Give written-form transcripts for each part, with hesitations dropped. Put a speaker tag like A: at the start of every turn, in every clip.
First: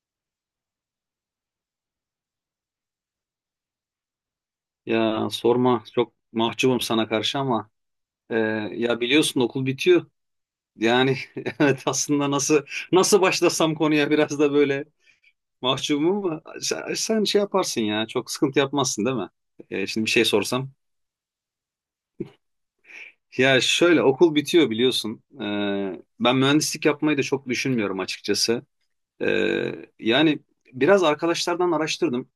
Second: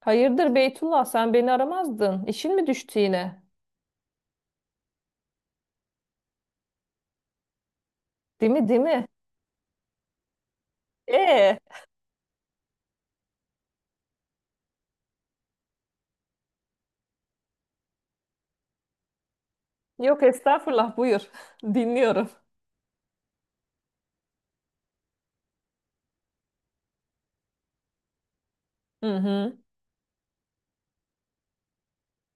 A: Hayırdır Beytullah sen beni aramazdın. İşin mi düştü yine?
B: Ya sorma çok mahcubum sana karşı ama e,
A: Değil mi değil
B: ya
A: mi?
B: biliyorsun okul bitiyor. Yani
A: Ee,
B: evet aslında nasıl başlasam konuya biraz da böyle mahcubum ama sen şey yaparsın ya çok sıkıntı yapmazsın değil mi? Şimdi bir
A: yok
B: şey sorsam.
A: estağfurullah buyur. Dinliyorum.
B: Ya şöyle okul bitiyor biliyorsun. Ben mühendislik yapmayı da çok düşünmüyorum açıkçası.
A: Hı
B: E,
A: hı.
B: Yani biraz arkadaşlardan araştırdım.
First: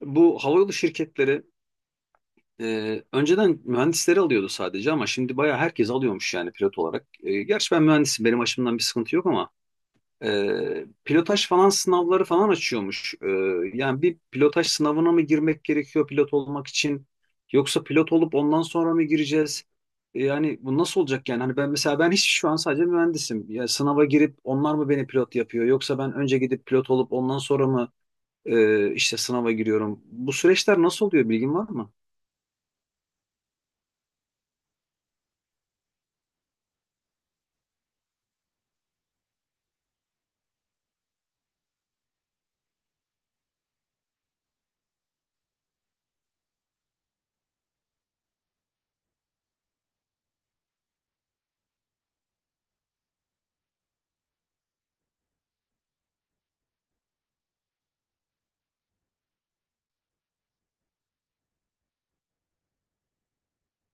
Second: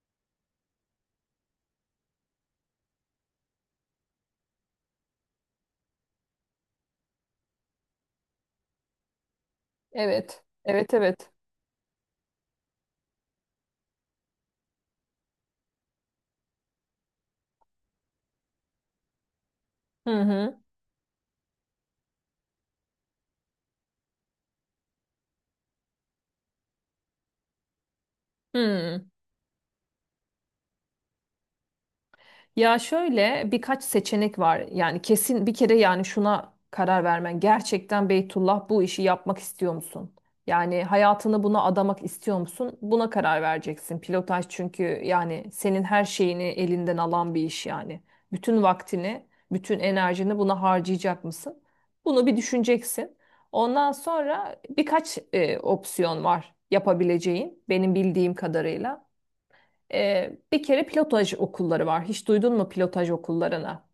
B: Bu havayolu şirketleri önceden mühendisleri alıyordu sadece ama şimdi bayağı herkes alıyormuş yani pilot olarak. Gerçi ben mühendisim benim açımdan bir sıkıntı yok ama
A: Evet. Evet evet.
B: pilotaj falan sınavları falan açıyormuş. Yani bir pilotaj sınavına mı girmek gerekiyor pilot olmak için yoksa pilot olup ondan sonra mı gireceğiz?
A: Hı
B: Yani
A: hı.
B: bu nasıl olacak yani? Hani ben mesela ben hiç şu an sadece mühendisim. Ya sınava girip onlar mı beni pilot yapıyor yoksa ben önce gidip pilot olup ondan sonra mı
A: Hı.
B: işte sınava giriyorum? Bu süreçler nasıl oluyor bilgin var mı?
A: Ya şöyle birkaç seçenek var. Yani kesin bir kere yani şuna karar vermen. Gerçekten Beytullah bu işi yapmak istiyor musun? Yani hayatını buna adamak istiyor musun? Buna karar vereceksin. Pilotaj çünkü yani senin her şeyini elinden alan bir iş yani. Bütün vaktini, bütün enerjini buna harcayacak mısın? Bunu bir düşüneceksin. Ondan sonra birkaç opsiyon var yapabileceğin benim bildiğim kadarıyla. Bir kere pilotaj okulları var. Hiç duydun mu pilotaj okullarına?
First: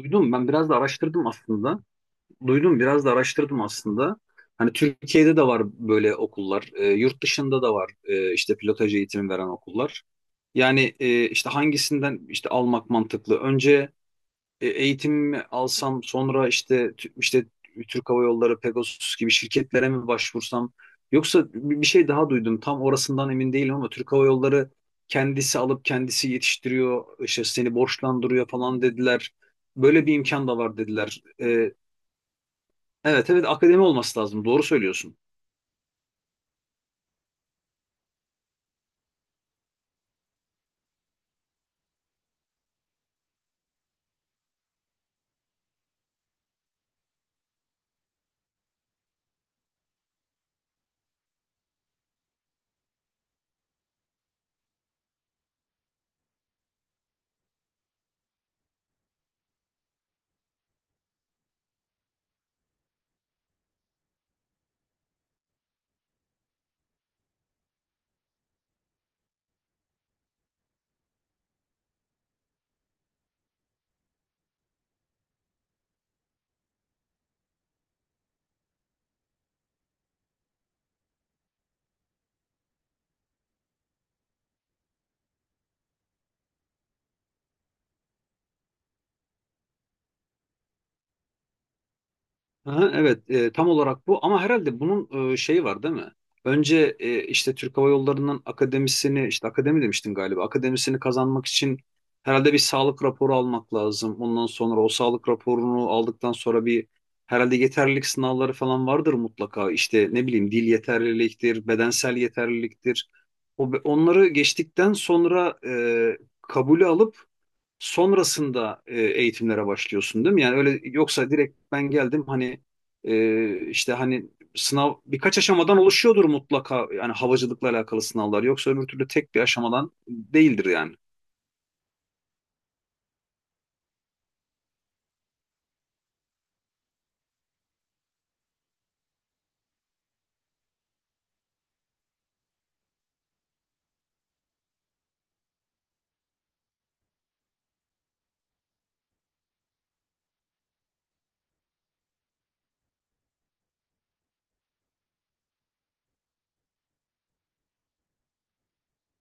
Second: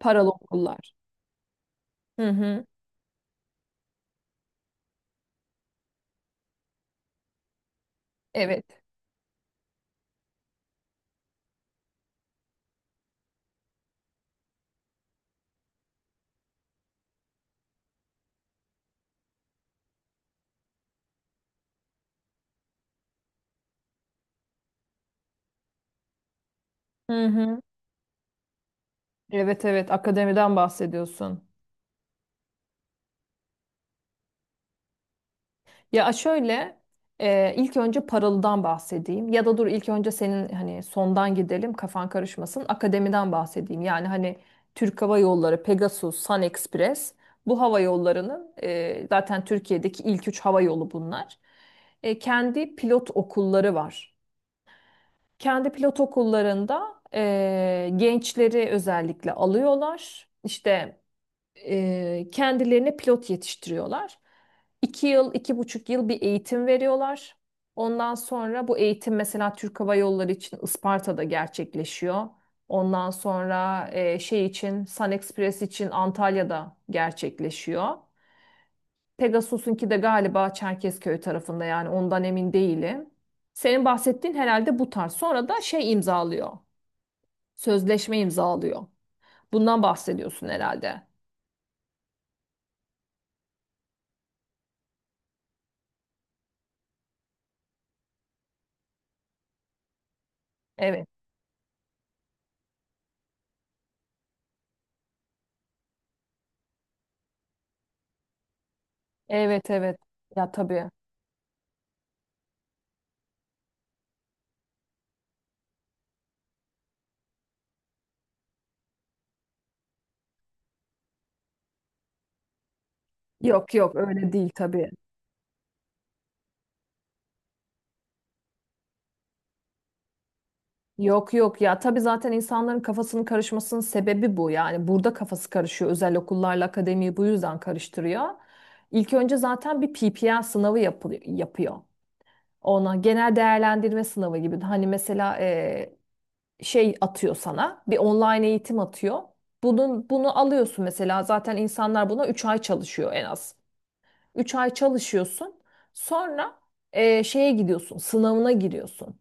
A: Paralı
B: Ben biraz da
A: okullar.
B: araştırdım aslında.
A: Hı hı.
B: Duydum. Biraz da araştırdım aslında. Hani Türkiye'de de var böyle okullar. Yurt dışında da var işte
A: Evet.
B: pilotaj eğitimi veren okullar. Yani işte hangisinden işte almak mantıklı? Önce eğitimimi alsam sonra işte işte Türk Hava Yolları, Pegasus gibi şirketlere mi başvursam yoksa bir şey daha duydum. Tam orasından emin değilim ama Türk Hava Yolları kendisi alıp kendisi yetiştiriyor,
A: Hı
B: işte
A: hı.
B: seni borçlandırıyor falan dediler.
A: Evet evet
B: Böyle bir imkan
A: akademiden
B: da var dediler.
A: bahsediyorsun.
B: Evet evet akademi olması lazım. Doğru söylüyorsun.
A: Ya şöyle ilk önce paralıdan bahsedeyim ya da dur ilk önce senin hani sondan gidelim kafan karışmasın akademiden bahsedeyim. Yani hani Türk Hava Yolları, Pegasus, Sun Express bu hava yollarının zaten Türkiye'deki ilk üç hava yolu bunlar. Kendi pilot okulları var. Kendi pilot okullarında gençleri özellikle alıyorlar. İşte kendilerine pilot yetiştiriyorlar. 2 yıl, 2,5 yıl bir eğitim veriyorlar. Ondan sonra bu eğitim mesela Türk Hava Yolları için Isparta'da gerçekleşiyor. Ondan sonra şey için Sun Express için Antalya'da gerçekleşiyor. Pegasus'unki de galiba Çerkezköy tarafında yani ondan emin değilim. Senin bahsettiğin herhalde bu tarz. Sonra da şey imzalıyor. Sözleşme imzalıyor. Bundan bahsediyorsun herhalde.
B: Aha, evet tam olarak bu ama herhalde bunun şeyi var değil mi? Önce işte Türk Hava Yolları'nın akademisini işte akademi demiştin galiba akademisini
A: Evet.
B: kazanmak için herhalde bir sağlık raporu almak lazım. Ondan sonra o sağlık raporunu aldıktan sonra bir herhalde yeterlilik sınavları falan vardır
A: Evet
B: mutlaka.
A: evet.
B: İşte ne
A: Ya
B: bileyim dil
A: tabii.
B: yeterliliktir, bedensel yeterliliktir. Onları geçtikten sonra kabulü alıp sonrasında eğitimlere başlıyorsun değil mi? Yani öyle yoksa direkt ben geldim hani
A: Yok
B: işte
A: yok
B: hani
A: öyle değil tabii.
B: sınav birkaç aşamadan oluşuyordur mutlaka yani havacılıkla alakalı sınavlar yoksa öbür türlü tek bir aşamadan değildir yani.
A: Yok yok ya tabii zaten insanların kafasının karışmasının sebebi bu. Yani burada kafası karışıyor. Özel okullarla akademiyi bu yüzden karıştırıyor. İlk önce zaten bir PPL sınavı yapılıyor, yapıyor. Ona genel değerlendirme sınavı gibi. Hani mesela şey atıyor sana. Bir online eğitim atıyor. Bunu alıyorsun mesela. Zaten insanlar buna 3 ay çalışıyor en az. 3 ay çalışıyorsun. Sonra şeye gidiyorsun. Sınavına giriyorsun.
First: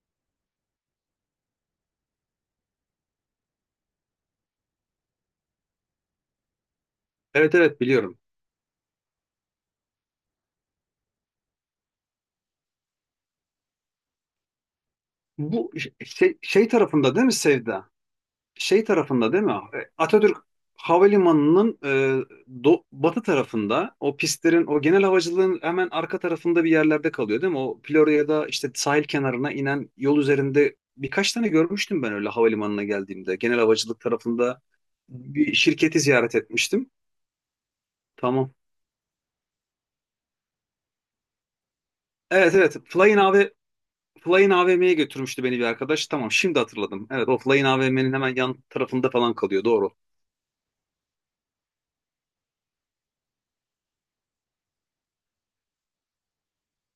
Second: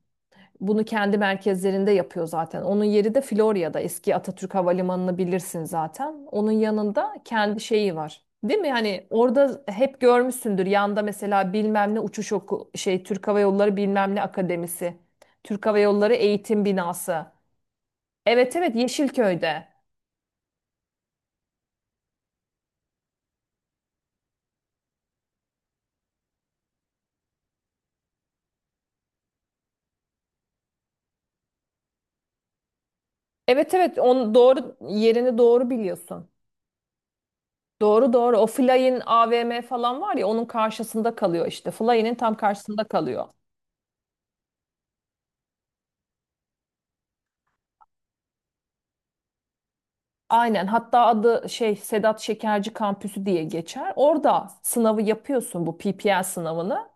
A: Bunu kendi merkezlerinde yapıyor zaten. Onun yeri de Florya'da. Eski Atatürk Havalimanı'nı bilirsin zaten. Onun yanında
B: Evet
A: kendi
B: evet
A: şeyi
B: biliyorum.
A: var. Değil mi? Hani orada hep görmüşsündür. Yanda mesela bilmem ne uçuş oku şey Türk Hava Yolları bilmem ne akademisi. Türk
B: Bu
A: Hava Yolları
B: şey,
A: eğitim
B: şey tarafında
A: binası.
B: değil mi Sevda?
A: Evet evet
B: Şey tarafında değil mi?
A: Yeşilköy'de.
B: Atatürk Havalimanı'nın batı tarafında o pistlerin o genel havacılığın hemen arka tarafında bir yerlerde kalıyor değil mi? O Florya'da işte sahil kenarına inen yol üzerinde birkaç tane görmüştüm ben öyle havalimanına geldiğimde. Genel
A: Evet evet
B: havacılık
A: on
B: tarafında
A: doğru yerini
B: bir
A: doğru
B: şirketi
A: biliyorsun.
B: ziyaret etmiştim.
A: Doğru doğru. O
B: Tamam.
A: Fly'in AVM falan var ya onun karşısında kalıyor işte. Fly'in tam
B: Evet evet.
A: karşısında kalıyor.
B: Flying AVM'ye götürmüştü beni bir arkadaş. Tamam şimdi hatırladım. Evet o Flying AVM'nin hemen yan tarafında falan kalıyor. Doğru.
A: Aynen. Hatta adı şey Sedat Şekerci Kampüsü diye geçer. Orada sınavı yapıyorsun bu PPL sınavını.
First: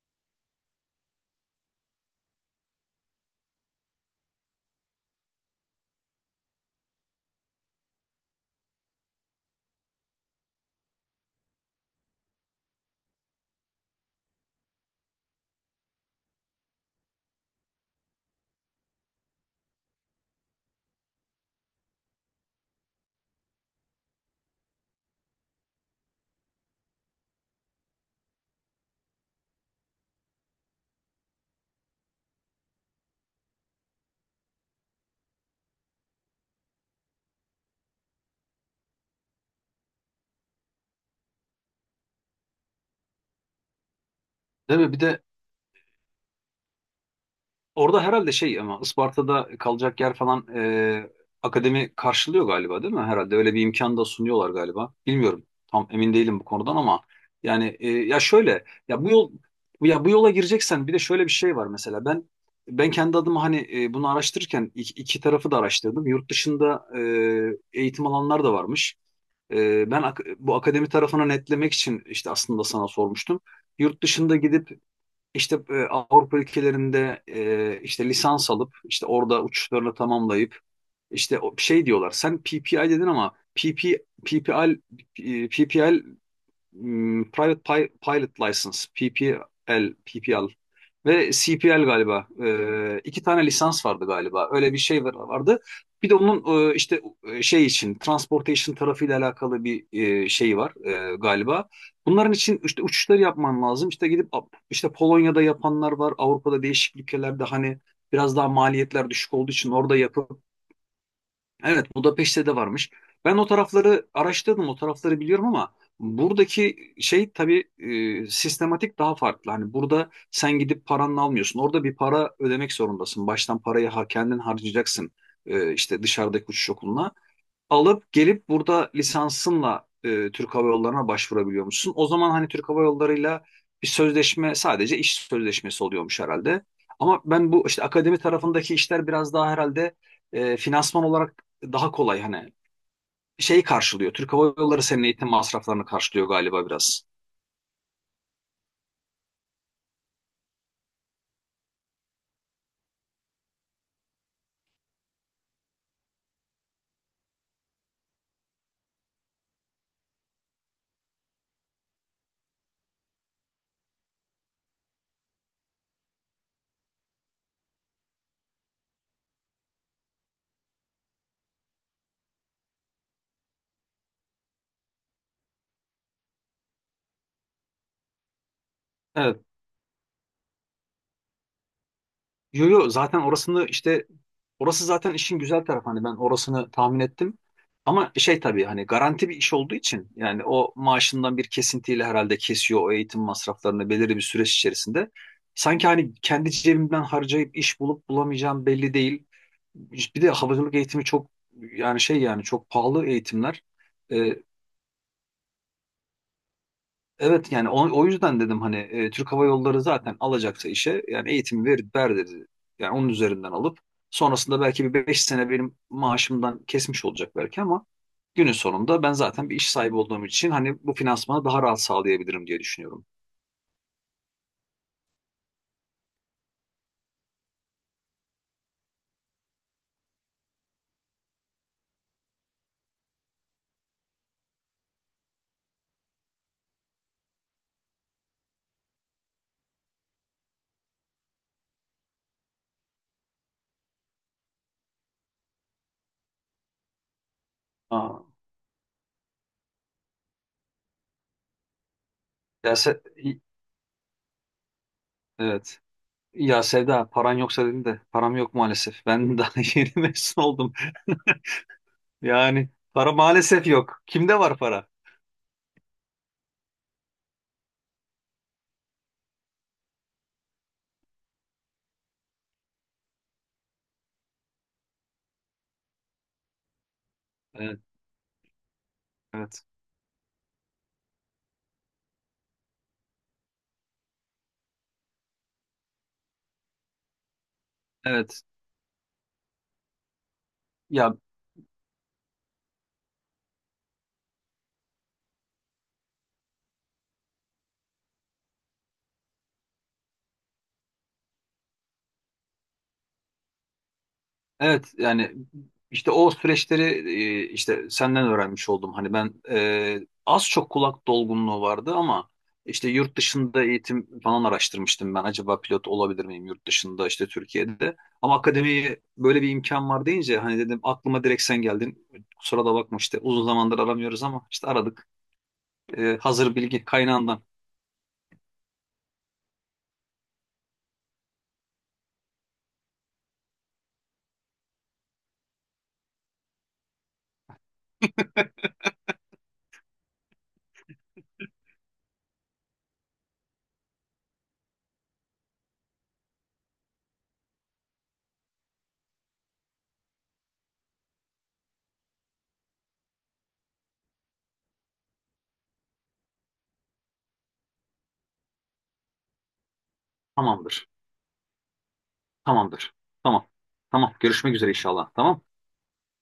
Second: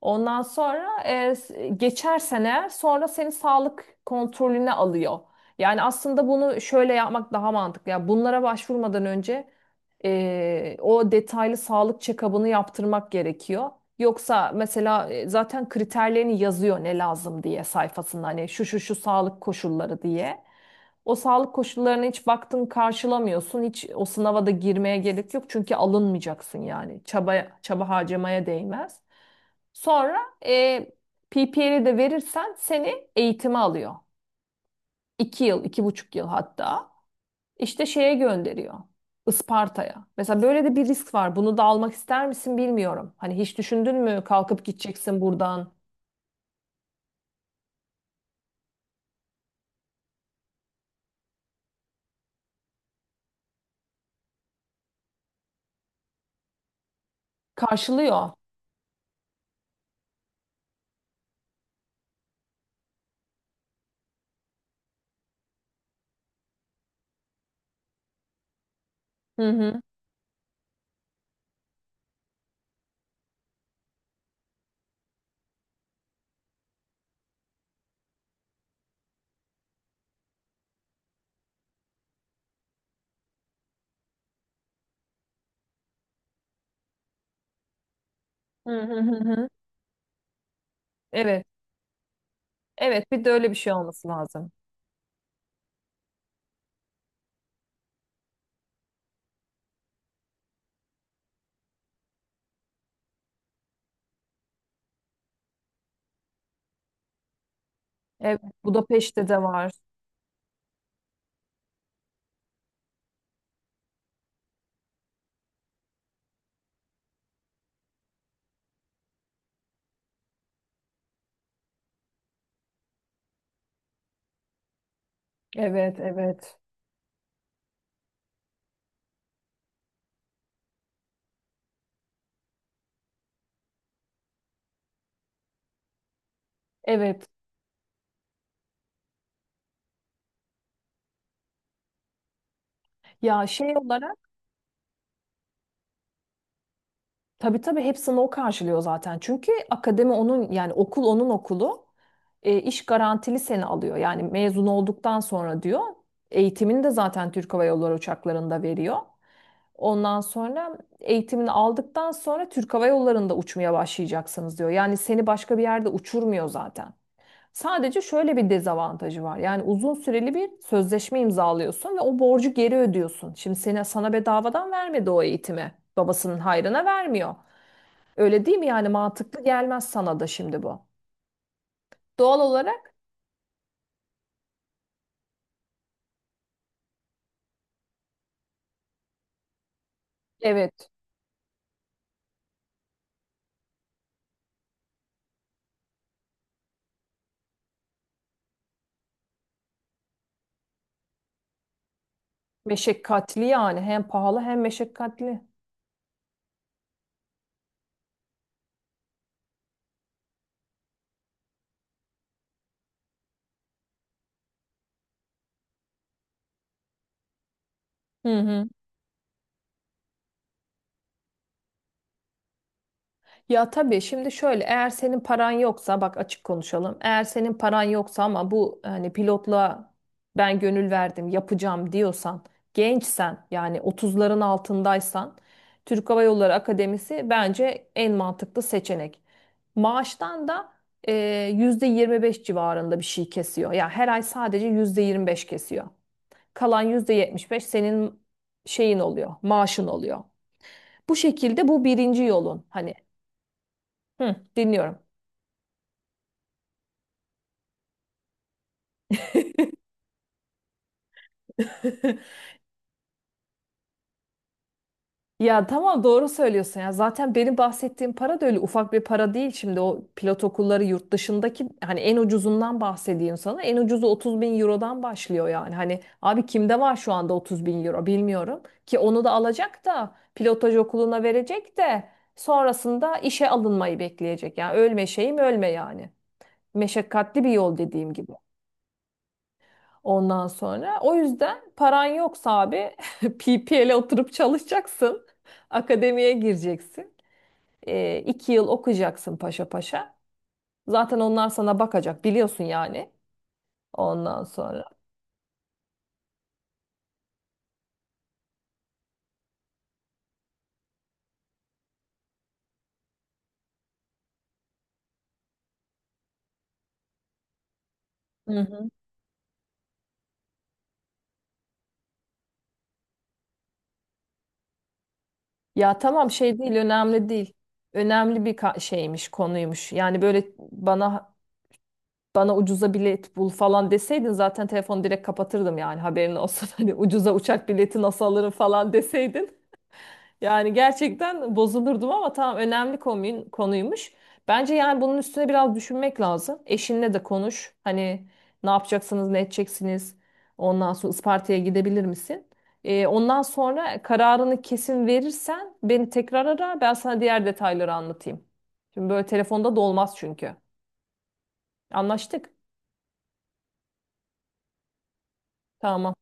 A: Ondan sonra geçersen eğer sonra seni sağlık kontrolüne alıyor. Yani aslında bunu şöyle yapmak daha mantıklı. Yani bunlara başvurmadan önce o detaylı sağlık check-up'ını yaptırmak gerekiyor. Yoksa mesela zaten kriterlerini yazıyor ne lazım diye sayfasında hani şu şu şu sağlık koşulları diye. O sağlık koşullarına hiç baktın karşılamıyorsun. Hiç o sınava da girmeye gerek yok çünkü alınmayacaksın yani. Çaba harcamaya değmez. Sonra e, PPR'i de verirsen seni eğitime alıyor. 2 yıl, 2,5 yıl hatta. İşte şeye gönderiyor. Isparta'ya. Mesela böyle de bir risk var. Bunu da almak ister misin bilmiyorum. Hani hiç düşündün mü kalkıp
B: Değil mi? Bir
A: gideceksin
B: de
A: buradan?
B: orada herhalde şey ama Isparta'da kalacak yer falan akademi karşılıyor galiba değil mi? Herhalde öyle bir imkan da sunuyorlar galiba. Bilmiyorum. Tam emin değilim bu konudan ama yani ya
A: Karşılıyor.
B: şöyle ya bu yol ya bu yola gireceksen bir de şöyle bir şey var mesela ben kendi adıma hani bunu araştırırken iki tarafı da araştırdım. Yurt dışında eğitim alanlar da varmış.
A: Hı hı.
B: Bu akademi tarafını netlemek için işte aslında sana sormuştum. Yurt dışında gidip işte Avrupa ülkelerinde işte lisans alıp işte orada uçuşlarını tamamlayıp işte şey diyorlar. Sen PPI dedin ama PP, PPL, P P L Private Pilot
A: Hı
B: License,
A: hı hı hı.
B: PPL ve
A: Evet.
B: CPL galiba.
A: Evet,
B: İki
A: bir de
B: tane
A: öyle bir şey
B: lisans vardı
A: olması
B: galiba.
A: lazım.
B: Öyle bir şey vardı. Bir de onun işte şey için transportation tarafıyla alakalı bir şey var galiba. Bunların için işte uçuşları yapman lazım. İşte gidip işte Polonya'da yapanlar var. Avrupa'da değişik ülkelerde hani biraz
A: Evet,
B: daha maliyetler
A: Budapeşte
B: düşük
A: de
B: olduğu
A: var.
B: için orada yapıp. Evet, Budapeşte de varmış. Ben o tarafları araştırdım, o tarafları biliyorum ama buradaki şey tabii sistematik daha farklı. Hani burada sen gidip paranla almıyorsun. Orada bir para ödemek zorundasın. Baştan parayı ha, kendin harcayacaksın.
A: Evet,
B: İşte dışarıdaki
A: evet.
B: uçuş okuluna alıp gelip burada lisansınla Türk Hava Yolları'na başvurabiliyormuşsun. O zaman hani Türk Hava Yolları'yla bir sözleşme sadece iş sözleşmesi oluyormuş herhalde. Ama
A: Evet.
B: ben bu işte akademi tarafındaki işler biraz daha herhalde finansman olarak daha kolay hani
A: Ya
B: şeyi
A: şey
B: karşılıyor.
A: olarak.
B: Türk Hava Yolları senin eğitim masraflarını karşılıyor galiba biraz.
A: Tabii tabii hepsini o karşılıyor zaten. Çünkü akademi onun yani okul onun okulu. E, iş garantili seni alıyor. Yani mezun olduktan sonra diyor. Eğitimini de zaten Türk Hava Yolları uçaklarında veriyor. Ondan sonra eğitimini aldıktan sonra Türk Hava Yolları'nda uçmaya başlayacaksınız diyor. Yani seni başka bir yerde uçurmuyor zaten. Sadece şöyle bir dezavantajı var. Yani uzun süreli bir sözleşme imzalıyorsun ve o borcu geri ödüyorsun. Şimdi seni sana bedavadan vermedi o eğitimi. Babasının hayrına vermiyor. Öyle değil mi? Yani
B: Evet.
A: mantıklı gelmez sana da şimdi bu. Doğal
B: Yo, yo,
A: olarak.
B: zaten orasını işte orası zaten işin güzel tarafı hani ben orasını tahmin ettim. Ama şey tabii hani garanti bir iş olduğu için yani o
A: Evet.
B: maaşından bir kesintiyle herhalde kesiyor o eğitim masraflarını belirli bir süreç içerisinde. Sanki hani kendi cebimden harcayıp iş bulup bulamayacağım belli değil. Bir de havacılık eğitimi çok yani şey yani çok pahalı
A: Meşakkatli
B: eğitimler.
A: yani. Hem pahalı
B: Ee,
A: hem meşakkatli.
B: Evet yani o yüzden dedim hani Türk Hava Yolları zaten alacaksa işe yani eğitim ver, ver dedi. Yani onun üzerinden alıp sonrasında belki bir 5 sene benim maaşımdan kesmiş olacak belki ama
A: Hı
B: günün
A: hı.
B: sonunda ben zaten bir iş sahibi olduğum için hani bu finansmanı daha rahat sağlayabilirim diye düşünüyorum.
A: Ya tabii şimdi şöyle eğer senin paran yoksa bak açık konuşalım. Eğer senin paran yoksa ama bu hani pilotla ben gönül verdim yapacağım diyorsan gençsen yani 30'ların altındaysan Türk Hava Yolları Akademisi bence en mantıklı seçenek. Maaştan da %25 civarında bir şey kesiyor. Ya her ay sadece %25 kesiyor. Kalan %75
B: Aa,
A: senin şeyin oluyor, maaşın oluyor. Bu şekilde bu birinci yolun
B: ya
A: hani.
B: Se- i-
A: Hı, dinliyorum.
B: evet. Ya Sevda paran yoksa dedin de param yok maalesef. Ben daha yeni mezun oldum. Yani para maalesef yok. Kimde var para?
A: Ya tamam doğru söylüyorsun ya. Zaten benim bahsettiğim para da öyle ufak bir para değil. Şimdi o pilot okulları yurt dışındaki hani en ucuzundan bahsedeyim sana. En ucuzu 30 bin eurodan başlıyor yani. Hani abi kimde var şu anda 30
B: Evet,
A: bin euro bilmiyorum. Ki onu da
B: evet.
A: alacak da pilotaj okuluna verecek de sonrasında işe alınmayı bekleyecek. Yani ölme şeyim ölme yani. Meşakkatli bir yol dediğim gibi.
B: Evet.
A: Ondan sonra
B: Ya,
A: o yüzden paran yoksa abi PPL'e oturup çalışacaksın. Akademiye gireceksin. E, 2 yıl okuyacaksın paşa paşa. Zaten onlar sana bakacak biliyorsun yani. Ondan sonra.
B: evet yani işte o süreçleri işte senden öğrenmiş oldum. Hani ben az çok kulak dolgunluğu vardı ama işte yurt dışında eğitim falan araştırmıştım ben. Acaba pilot olabilir miyim yurt dışında işte Türkiye'de. Ama
A: Hı hı.
B: akademiye böyle bir imkan var deyince hani dedim aklıma direkt sen geldin. Kusura da bakma işte uzun zamandır aramıyoruz ama işte aradık.
A: Ya tamam
B: Hazır
A: şey değil
B: bilgi
A: önemli
B: kaynağından.
A: değil. Önemli bir şeymiş konuymuş. Yani böyle bana ucuza bilet bul falan deseydin zaten telefonu direkt kapatırdım yani haberin olsun. Hani ucuza uçak bileti nasıl alırım falan deseydin. Yani gerçekten bozulurdum ama tamam önemli konuymuş. Bence yani bunun üstüne biraz düşünmek lazım. Eşinle de konuş. Hani ne yapacaksınız, ne edeceksiniz? Ondan sonra Isparta'ya gidebilir misin? Ondan sonra kararını kesin verirsen beni tekrar ara. Ben sana diğer detayları anlatayım. Şimdi böyle telefonda da olmaz çünkü.
B: Tamamdır.
A: Anlaştık.
B: Tamamdır. Tamam. Tamam. Görüşmek üzere inşallah. Tamam.
A: Tamam.